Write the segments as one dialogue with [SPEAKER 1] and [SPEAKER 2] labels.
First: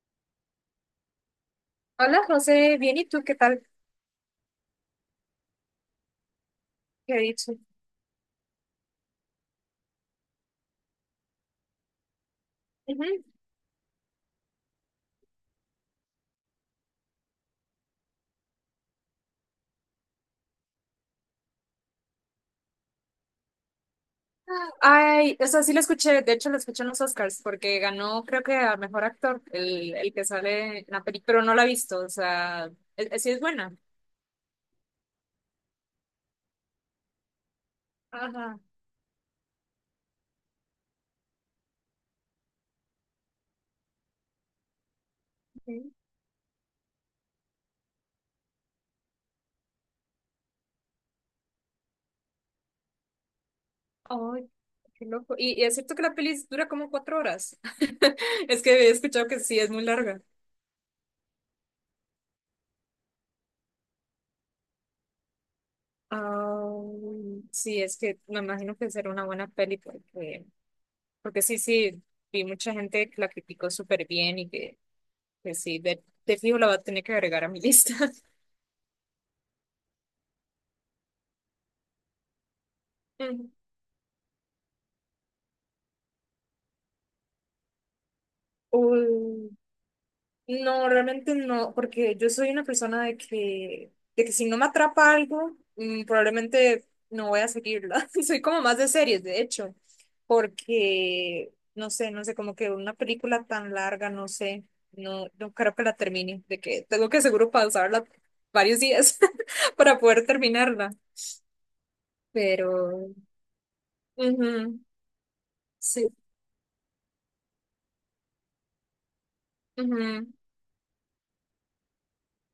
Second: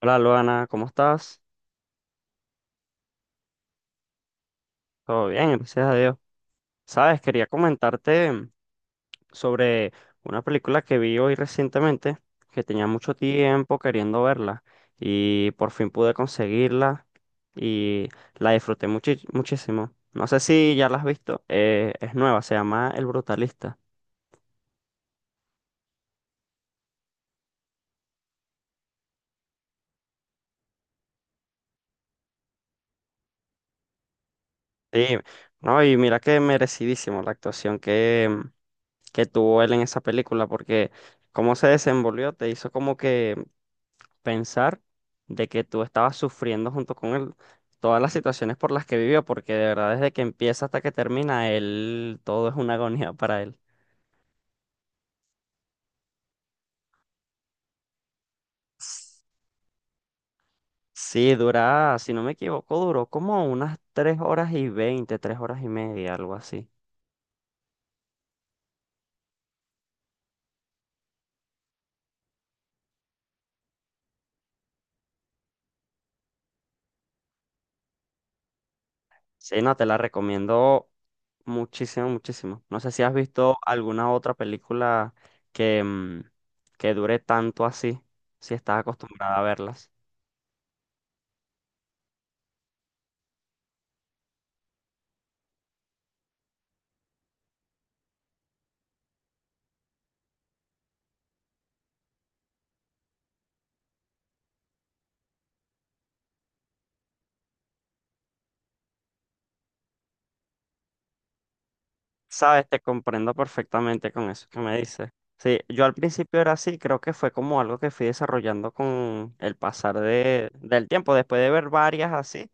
[SPEAKER 1] Hola Luana, ¿cómo estás?
[SPEAKER 2] Hola, José, bien, ¿y tú qué tal?
[SPEAKER 1] Todo bien, gracias a Dios.
[SPEAKER 2] ¿Qué he
[SPEAKER 1] Sabes, quería
[SPEAKER 2] dicho?
[SPEAKER 1] comentarte sobre una película que vi hoy recientemente, que tenía mucho
[SPEAKER 2] Ujú.
[SPEAKER 1] tiempo queriendo verla y por fin pude conseguirla y la disfruté muchísimo. No sé si ya la has visto, es nueva, se llama El Brutalista.
[SPEAKER 2] Ay, o sea, sí lo escuché, de hecho lo escuché en los Oscars, porque ganó creo que a mejor actor, el que sale en la película, pero no la he visto, o sea, sí es buena.
[SPEAKER 1] Sí, no, y mira que merecidísimo la actuación que,
[SPEAKER 2] Ajá.
[SPEAKER 1] que tuvo él en esa película, porque cómo se desenvolvió, te hizo como que pensar de que tú
[SPEAKER 2] Sí.
[SPEAKER 1] estabas sufriendo junto con él todas las situaciones por las que vivió, porque de verdad desde que empieza hasta que termina, él todo es una agonía para él.
[SPEAKER 2] Ay, qué loco. Y es cierto que la peli dura como cuatro horas. Es que he
[SPEAKER 1] S-
[SPEAKER 2] escuchado que sí es muy larga.
[SPEAKER 1] Sí, dura, si no me equivoco, duró como unas 3 horas y 20, 3 horas y media, algo así.
[SPEAKER 2] Ay, sí, es que me imagino que será una buena peli porque, porque sí, sí, vi mucha gente que la criticó súper bien y que... Pues sí, de fijo la va a tener que agregar a mi lista.
[SPEAKER 1] Sí, no, te la recomiendo muchísimo, muchísimo. No sé si has visto alguna otra película que, que dure tanto así, si estás acostumbrada a
[SPEAKER 2] Uy,
[SPEAKER 1] verlas.
[SPEAKER 2] no, realmente no, porque yo soy una persona de que si no me atrapa algo, probablemente no voy a seguirla. Soy como más de series, de hecho, porque, no sé, no sé, como que una película tan larga, no sé, no, no creo que la termine, de que tengo que seguro pausarla varios días para poder terminarla.
[SPEAKER 1] Sabes, te
[SPEAKER 2] Pero,
[SPEAKER 1] comprendo perfectamente con eso que me
[SPEAKER 2] ujú,
[SPEAKER 1] dices. Sí, yo al
[SPEAKER 2] sí,
[SPEAKER 1] principio era así, creo que fue como algo que fui desarrollando con el pasar
[SPEAKER 2] ujú,
[SPEAKER 1] de, del tiempo, después de ver varias así,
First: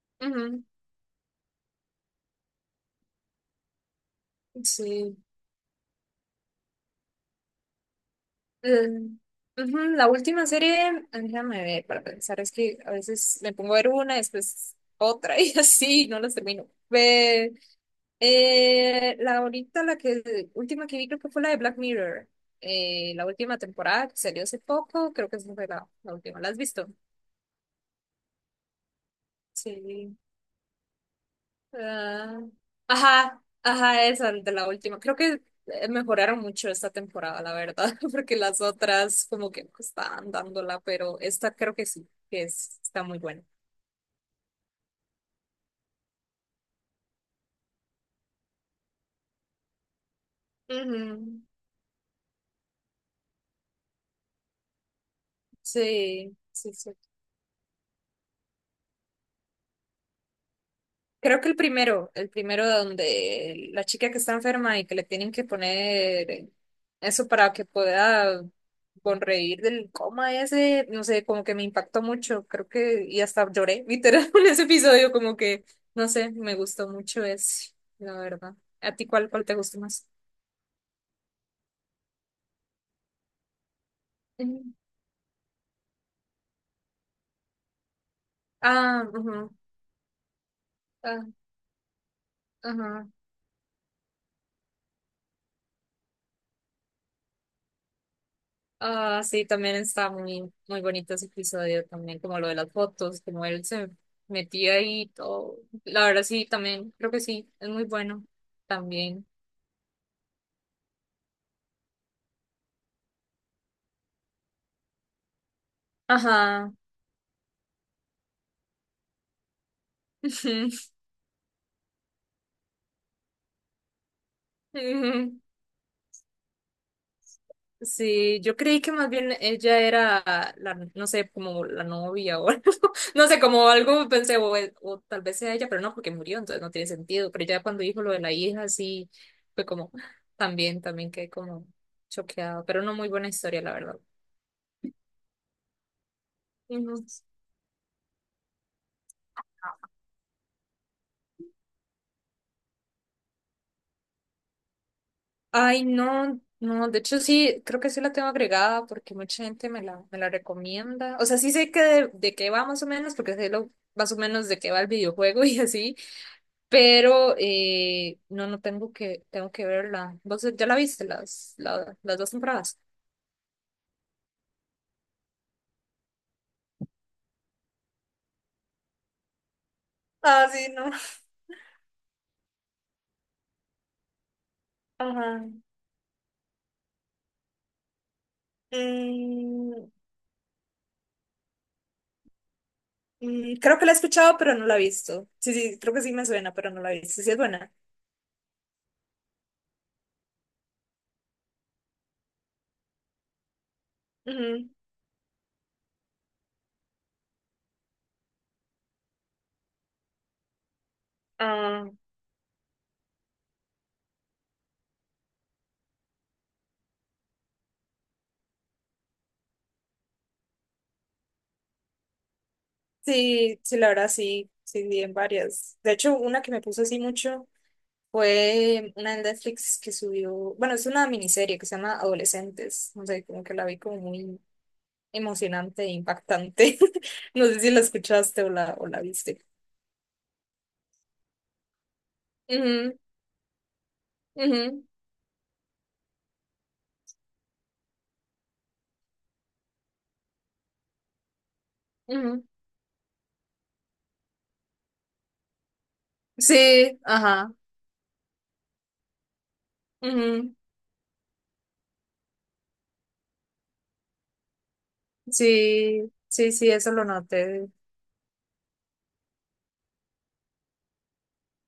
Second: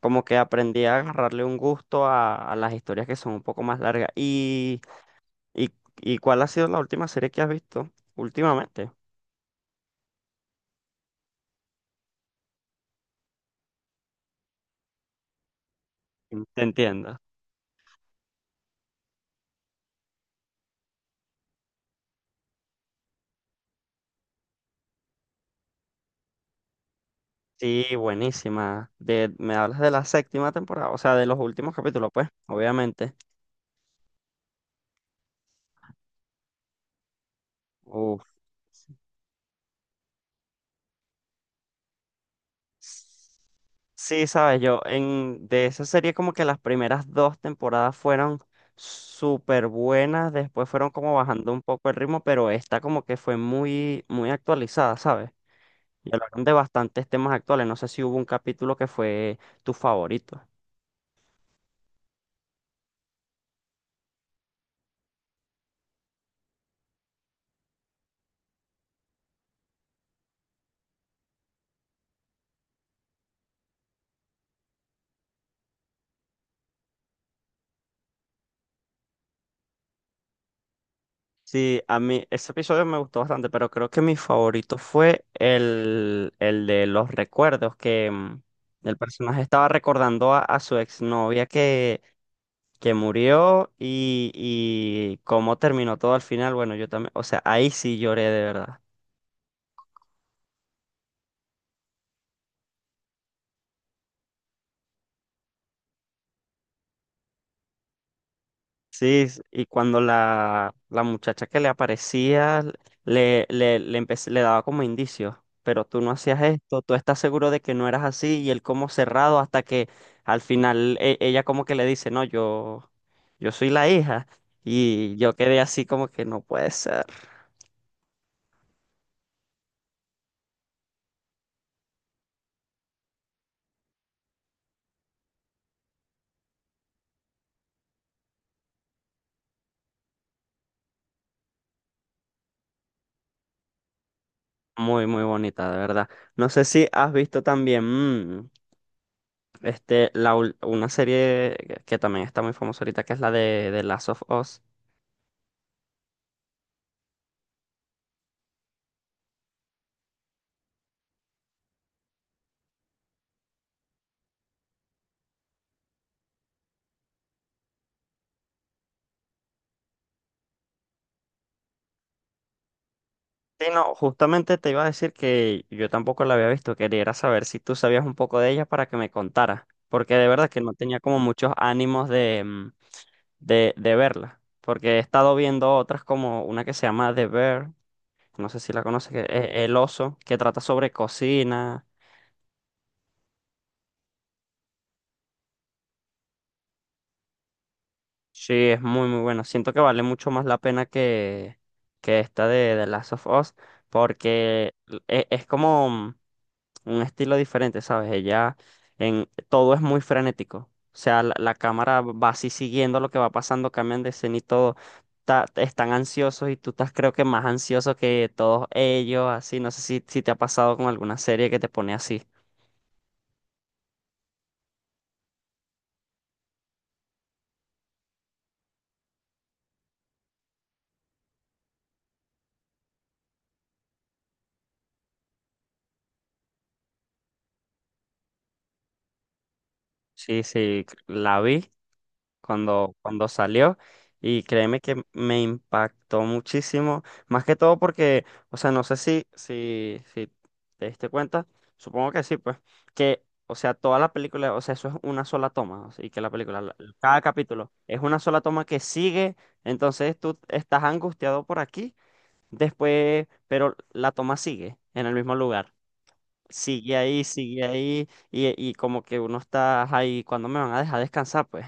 [SPEAKER 1] como que
[SPEAKER 2] ujú.
[SPEAKER 1] aprendí a agarrarle un gusto a las historias que son un poco más largas.
[SPEAKER 2] Sí.
[SPEAKER 1] Y, y cuál ha sido la última serie que has visto últimamente?
[SPEAKER 2] Mm, ujú, la última serie, déjame ver para pensar, es que a veces me pongo a ver una, después otra y así, no las
[SPEAKER 1] Te
[SPEAKER 2] termino.
[SPEAKER 1] entiendo.
[SPEAKER 2] Ve, la ahorita, la que última que vi creo que fue la de Black Mirror, la última temporada que salió hace poco, creo que esa fue la, la última. ¿La has visto?
[SPEAKER 1] Sí, buenísima. De, me hablas de la
[SPEAKER 2] Sí.
[SPEAKER 1] séptima temporada, o sea, de los últimos capítulos, pues,
[SPEAKER 2] Ah,
[SPEAKER 1] obviamente.
[SPEAKER 2] ajá, ajá, esa de la última. Creo que mejoraron mucho esta temporada, la verdad,
[SPEAKER 1] Uf.
[SPEAKER 2] porque las otras como que no estaban dándola, pero esta creo que sí, que es, está muy buena.
[SPEAKER 1] Sí, sabes, yo en de esa serie como que las primeras dos temporadas fueron súper buenas, después fueron como
[SPEAKER 2] Ujú.
[SPEAKER 1] bajando un poco el ritmo, pero esta como que fue muy, muy actualizada, ¿sabes? Y
[SPEAKER 2] Sí,
[SPEAKER 1] hablaron de
[SPEAKER 2] sí, sí.
[SPEAKER 1] bastantes temas actuales. No sé si hubo un capítulo que fue tu favorito.
[SPEAKER 2] Creo que el primero donde la chica que está enferma y que le tienen que poner eso para que pueda sonreír del coma ese, no sé, como que me impactó mucho, creo que y hasta lloré literal en ese episodio, como que, no sé, me gustó mucho ese, la verdad. ¿A ti cuál, cuál te gustó más?
[SPEAKER 1] Sí, a mí ese episodio me gustó bastante, pero creo que mi
[SPEAKER 2] Mm.
[SPEAKER 1] favorito fue el de los recuerdos, que el
[SPEAKER 2] Ah,
[SPEAKER 1] personaje
[SPEAKER 2] ajá,
[SPEAKER 1] estaba recordando a su
[SPEAKER 2] ah,
[SPEAKER 1] exnovia que
[SPEAKER 2] ajá.
[SPEAKER 1] murió y cómo terminó todo al final, bueno, yo también, o sea, ahí sí lloré de verdad.
[SPEAKER 2] Ah, sí, también está muy, muy bonito ese episodio también, como lo de las fotos, como él se metía ahí y todo. La verdad sí, también, creo que sí, es muy bueno
[SPEAKER 1] Sí,
[SPEAKER 2] también.
[SPEAKER 1] y cuando la muchacha que le aparecía le daba como indicios, pero tú no hacías
[SPEAKER 2] Ajá.
[SPEAKER 1] esto, tú estás seguro de que no eras así, y él como cerrado hasta que al final ella como que le dice, no, yo soy la hija. Y yo quedé así como que no puede ser.
[SPEAKER 2] Sí, yo creí que más bien ella era la, no sé, como la novia o algo. No sé, como algo pensé, o tal vez sea ella, pero no, porque murió, entonces no tiene sentido. Pero ya cuando dijo lo de la hija, sí, fue como, también, también quedé como choqueado, pero no, muy buena historia, la verdad.
[SPEAKER 1] Muy, muy bonita, de verdad. No sé si
[SPEAKER 2] Ujú.
[SPEAKER 1] has visto también. Este, la, una serie que también está muy famosa ahorita, que es la de Last of Us.
[SPEAKER 2] Ay, no, no, de hecho sí, creo que sí la tengo agregada porque mucha gente me la recomienda. O sea, sí sé que de qué va más o menos, porque sé lo, más o menos de qué va el videojuego y así, pero no, no tengo que, tengo que verla. ¿Vos ya la viste las, las dos temporadas?
[SPEAKER 1] Sí, no, justamente te iba a decir que yo tampoco la había visto. Quería era saber si tú sabías un poco de ella para que me contara. Porque de verdad
[SPEAKER 2] Ah,
[SPEAKER 1] que
[SPEAKER 2] sí,
[SPEAKER 1] no
[SPEAKER 2] no.
[SPEAKER 1] tenía como muchos ánimos de, de verla. Porque he estado
[SPEAKER 2] Ajá.
[SPEAKER 1] viendo otras como una que se llama The Bear, no sé si la conoces, que es El
[SPEAKER 2] Mm,
[SPEAKER 1] Oso, que trata sobre cocina.
[SPEAKER 2] creo que la he escuchado, pero no la he visto. Sí, sí, creo que sí me suena, pero no la he visto. Sí, es buena.
[SPEAKER 1] Sí, es muy muy bueno. Siento que vale mucho más la pena que esta de The Last of Us,
[SPEAKER 2] Ujú.
[SPEAKER 1] porque es, como un estilo diferente, ¿sabes? Ella en todo es muy frenético. O sea, la cámara va así siguiendo lo que va pasando, cambian de escena y todo. Están ansiosos y tú estás creo que más ansioso que todos ellos, así. No sé si, si te ha pasado con alguna serie que te pone así.
[SPEAKER 2] Sí, sí, la verdad sí, sí, vi en varias. De hecho, una que me puso así mucho fue una de Netflix que subió, bueno, es una miniserie que se llama Adolescentes, no sé, como que la vi como muy emocionante e impactante. No sé si la escuchaste o la viste.
[SPEAKER 1] Sí, sí, la vi cuando,
[SPEAKER 2] Ujú,
[SPEAKER 1] cuando salió y créeme
[SPEAKER 2] ujú,
[SPEAKER 1] que me impactó muchísimo, más que todo porque, o sea, no sé si, si, si te diste cuenta, supongo que sí,
[SPEAKER 2] ujú.
[SPEAKER 1] pues, que, o sea, toda la película, o sea, eso es una sola toma, o sea, y que la película,
[SPEAKER 2] Sí,
[SPEAKER 1] cada
[SPEAKER 2] ajá.
[SPEAKER 1] capítulo es una sola toma que sigue, entonces tú
[SPEAKER 2] Ujú.
[SPEAKER 1] estás angustiado por aquí, después, pero la toma sigue en el mismo lugar
[SPEAKER 2] Sí, sí, sí, eso lo
[SPEAKER 1] sigue
[SPEAKER 2] noté.
[SPEAKER 1] ahí, y como que uno está ahí, ¿cuándo me van a dejar descansar? Pues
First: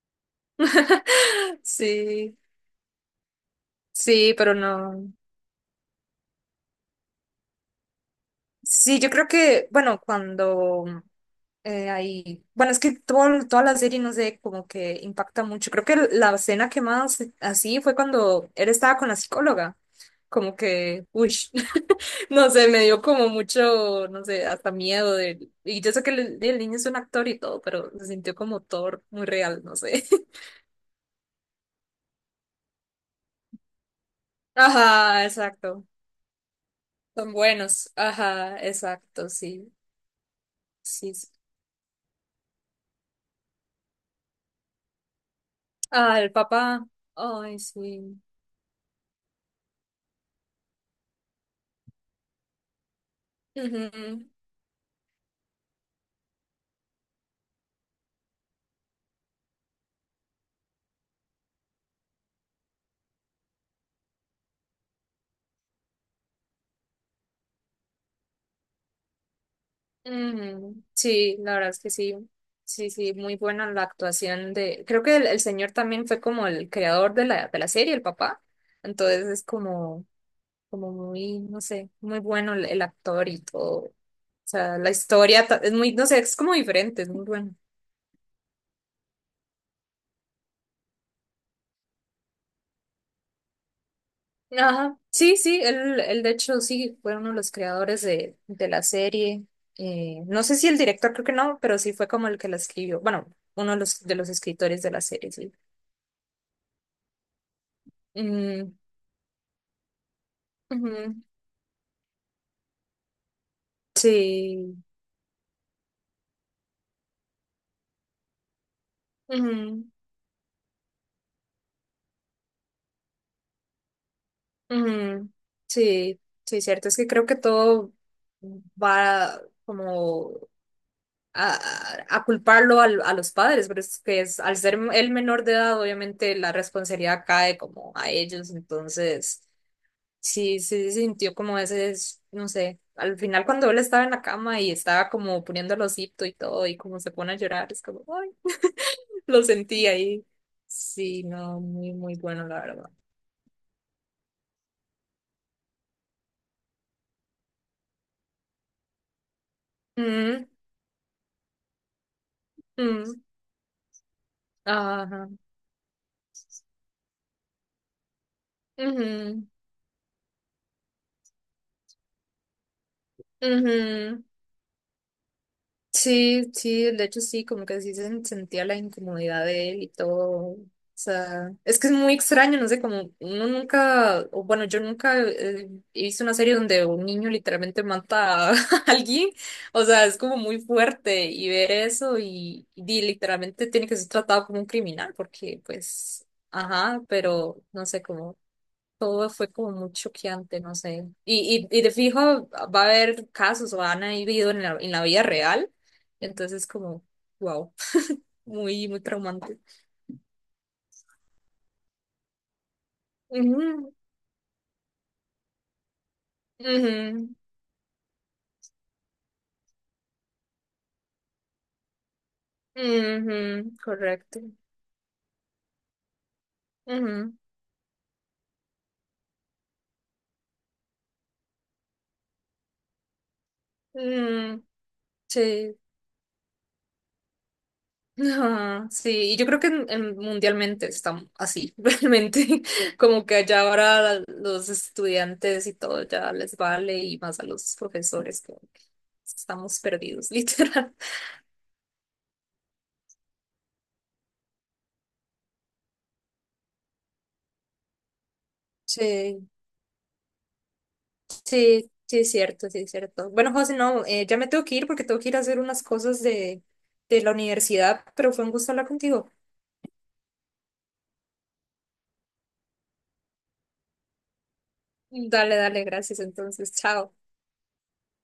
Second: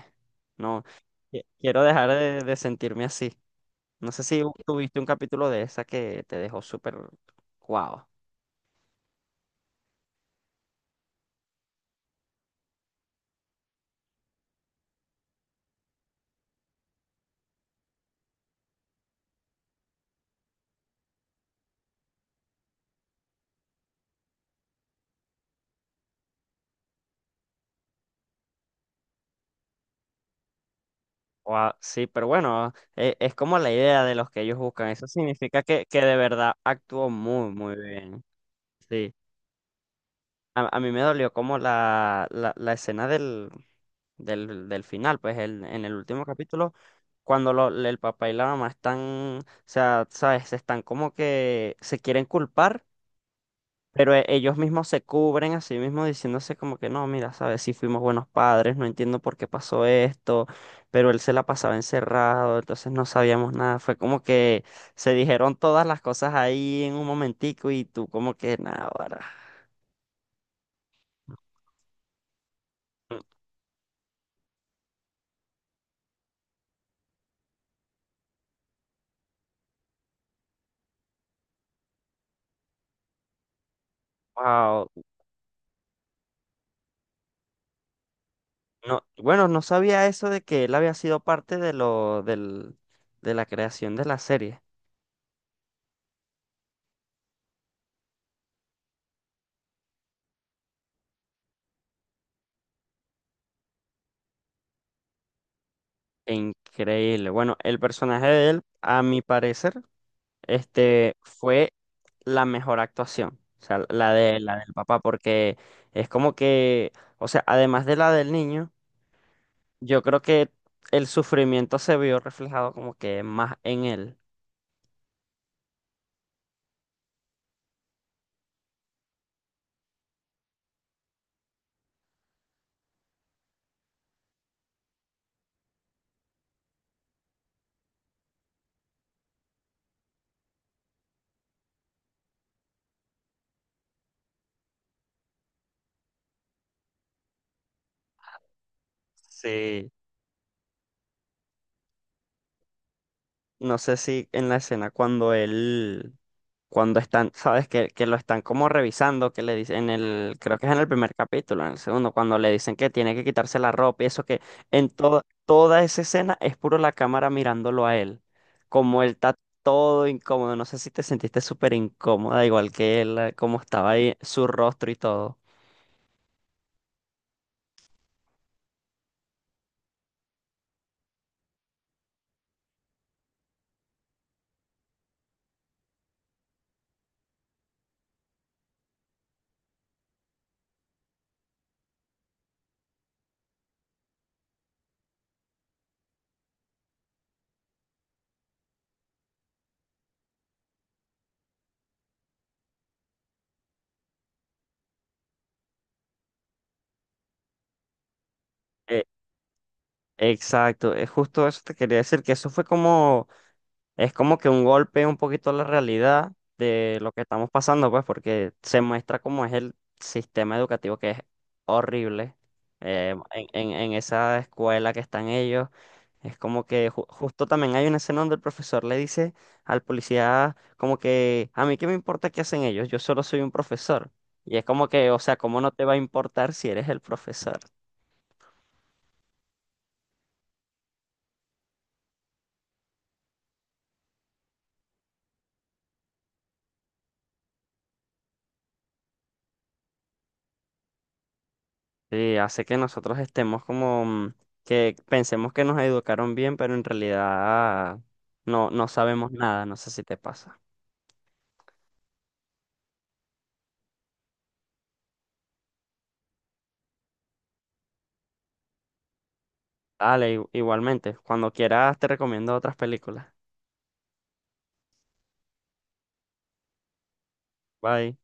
[SPEAKER 1] no, quiero dejar
[SPEAKER 2] Sí,
[SPEAKER 1] de sentirme así. No sé
[SPEAKER 2] sí,
[SPEAKER 1] si
[SPEAKER 2] pero
[SPEAKER 1] tuviste un
[SPEAKER 2] no.
[SPEAKER 1] capítulo de esa que te dejó súper guau.
[SPEAKER 2] Sí, yo creo que, bueno, cuando ahí. Bueno, es que toda la serie, no sé, como que impacta mucho. Creo que la escena que más así fue cuando él estaba con la psicóloga. Como que, uy, no sé, me dio como mucho, no sé, hasta miedo de... Y yo sé que el niño es un actor y todo, pero se sintió como Thor, muy real, no sé.
[SPEAKER 1] Guau, sí, pero bueno, es, como la idea de los que ellos buscan. Eso
[SPEAKER 2] Ajá,
[SPEAKER 1] significa
[SPEAKER 2] exacto.
[SPEAKER 1] que de verdad actuó
[SPEAKER 2] Son
[SPEAKER 1] muy, muy
[SPEAKER 2] buenos.
[SPEAKER 1] bien.
[SPEAKER 2] Ajá,
[SPEAKER 1] Sí.
[SPEAKER 2] exacto, sí.
[SPEAKER 1] A mí me
[SPEAKER 2] Sí. Sí.
[SPEAKER 1] dolió como la escena del, del, del final, pues en el
[SPEAKER 2] Ah,
[SPEAKER 1] último
[SPEAKER 2] el
[SPEAKER 1] capítulo,
[SPEAKER 2] papá.
[SPEAKER 1] cuando
[SPEAKER 2] Ay,
[SPEAKER 1] el
[SPEAKER 2] sí.
[SPEAKER 1] papá y la mamá están, o sea, sabes, se están como que se quieren culpar, pero
[SPEAKER 2] Ujú.
[SPEAKER 1] ellos mismos se cubren a sí mismos diciéndose como que no, mira, sabes, sí fuimos buenos padres, no entiendo por qué pasó esto, pero él se la pasaba encerrado, entonces no sabíamos nada, fue como que se dijeron todas las cosas ahí en un momentico y tú como que nada, ahora.
[SPEAKER 2] Ujú. Sí, la verdad es que sí, sí, sí, muy buena la actuación de, creo que el señor también fue como el creador de la serie, el papá, entonces es como, como muy, no sé, muy bueno el actor y todo, o sea,
[SPEAKER 1] Wow.
[SPEAKER 2] la historia es muy, no sé, es como diferente, es muy bueno.
[SPEAKER 1] No, bueno, no sabía eso de que él había sido parte de lo, del, de la creación de la serie.
[SPEAKER 2] Ajá, sí, sí, él de hecho sí fue uno de los creadores de la serie, no sé si el director, creo que no, pero sí fue como el que la escribió, bueno, uno de los escritores de la serie, sí.
[SPEAKER 1] Increíble. Bueno, el personaje de él,
[SPEAKER 2] Mm,
[SPEAKER 1] a mi parecer,
[SPEAKER 2] ujú.
[SPEAKER 1] este, fue la mejor actuación. O sea, la de la del
[SPEAKER 2] Sí,
[SPEAKER 1] papá, porque es como que, o sea, además de la del niño,
[SPEAKER 2] ujú,
[SPEAKER 1] yo creo que el sufrimiento se vio reflejado como que más en él.
[SPEAKER 2] ujú. Sí, sí, cierto. Es que creo que todo va como a, a culparlo a los padres, pero es que es, al ser el menor de edad, obviamente la responsabilidad cae como a ellos. Entonces, sí, sí se sintió como ese, no sé, al final cuando él estaba en la cama y estaba como poniendo el osito y todo, y como se pone a llorar, es como, ay, lo sentí
[SPEAKER 1] Sí.
[SPEAKER 2] ahí. Sí, no, muy, muy bueno, la verdad.
[SPEAKER 1] No sé si en la escena cuando él, cuando están, sabes que lo están como revisando, que le dicen en el,
[SPEAKER 2] Mm,
[SPEAKER 1] creo que es en el primer capítulo, en el segundo, cuando le dicen que tiene
[SPEAKER 2] mm.
[SPEAKER 1] que quitarse la ropa y eso que en toda,
[SPEAKER 2] Ajá.
[SPEAKER 1] toda esa escena es puro la cámara mirándolo a él, como él está
[SPEAKER 2] Ujú,
[SPEAKER 1] todo incómodo, no sé si te sentiste súper incómoda, igual que él, como estaba ahí,
[SPEAKER 2] ujú.
[SPEAKER 1] su rostro y todo.
[SPEAKER 2] Sí, sí, de hecho sí, como que sí se sentía la incomodidad de él y todo. O sea, es que es muy extraño, no sé, como uno nunca, o bueno, yo nunca hice una serie donde un niño literalmente mata a alguien. O sea, es como muy fuerte y ver eso y literalmente tiene que ser tratado como un criminal porque pues, ajá, pero no sé, todo fue como muy choqueante, no sé. Y de fijo va a haber casos o han habido en la vida real. Entonces, como, wow, muy, muy
[SPEAKER 1] Eh,
[SPEAKER 2] traumante.
[SPEAKER 1] exacto, es justo eso te quería decir, que eso fue como
[SPEAKER 2] Ujú,
[SPEAKER 1] Es como que un golpe un poquito a la realidad de lo que
[SPEAKER 2] ujú,
[SPEAKER 1] estamos pasando, pues, porque se muestra cómo es el sistema educativo que es horrible. En,
[SPEAKER 2] ujú,
[SPEAKER 1] en esa
[SPEAKER 2] correcto.
[SPEAKER 1] escuela que están ellos, es como que
[SPEAKER 2] Ujú,
[SPEAKER 1] justo también hay una escena donde el profesor le dice al policía como que a mí qué me importa qué hacen ellos, yo solo soy un profesor. Y
[SPEAKER 2] mm,
[SPEAKER 1] es como que, o sea, ¿cómo no
[SPEAKER 2] sí.
[SPEAKER 1] te va a importar si eres el profesor?
[SPEAKER 2] Ajá, sí, y yo creo que mundialmente están así, realmente, como que allá ahora los estudiantes y todo ya les vale y más a los profesores, como que estamos perdidos, literal.
[SPEAKER 1] Sí, hace que nosotros estemos como que pensemos que nos educaron bien, pero en realidad no, no sabemos
[SPEAKER 2] Sí,
[SPEAKER 1] nada. No sé si te pasa.
[SPEAKER 2] sí, sí, es cierto, sí, es cierto. Bueno, José, no, ya me tengo que ir porque tengo que ir a hacer unas cosas de la universidad, pero fue un gusto hablar contigo.
[SPEAKER 1] Dale, igualmente. Cuando quieras te recomiendo otras películas.
[SPEAKER 2] Dale, dale, gracias. Entonces, chao.
[SPEAKER 1] Bye.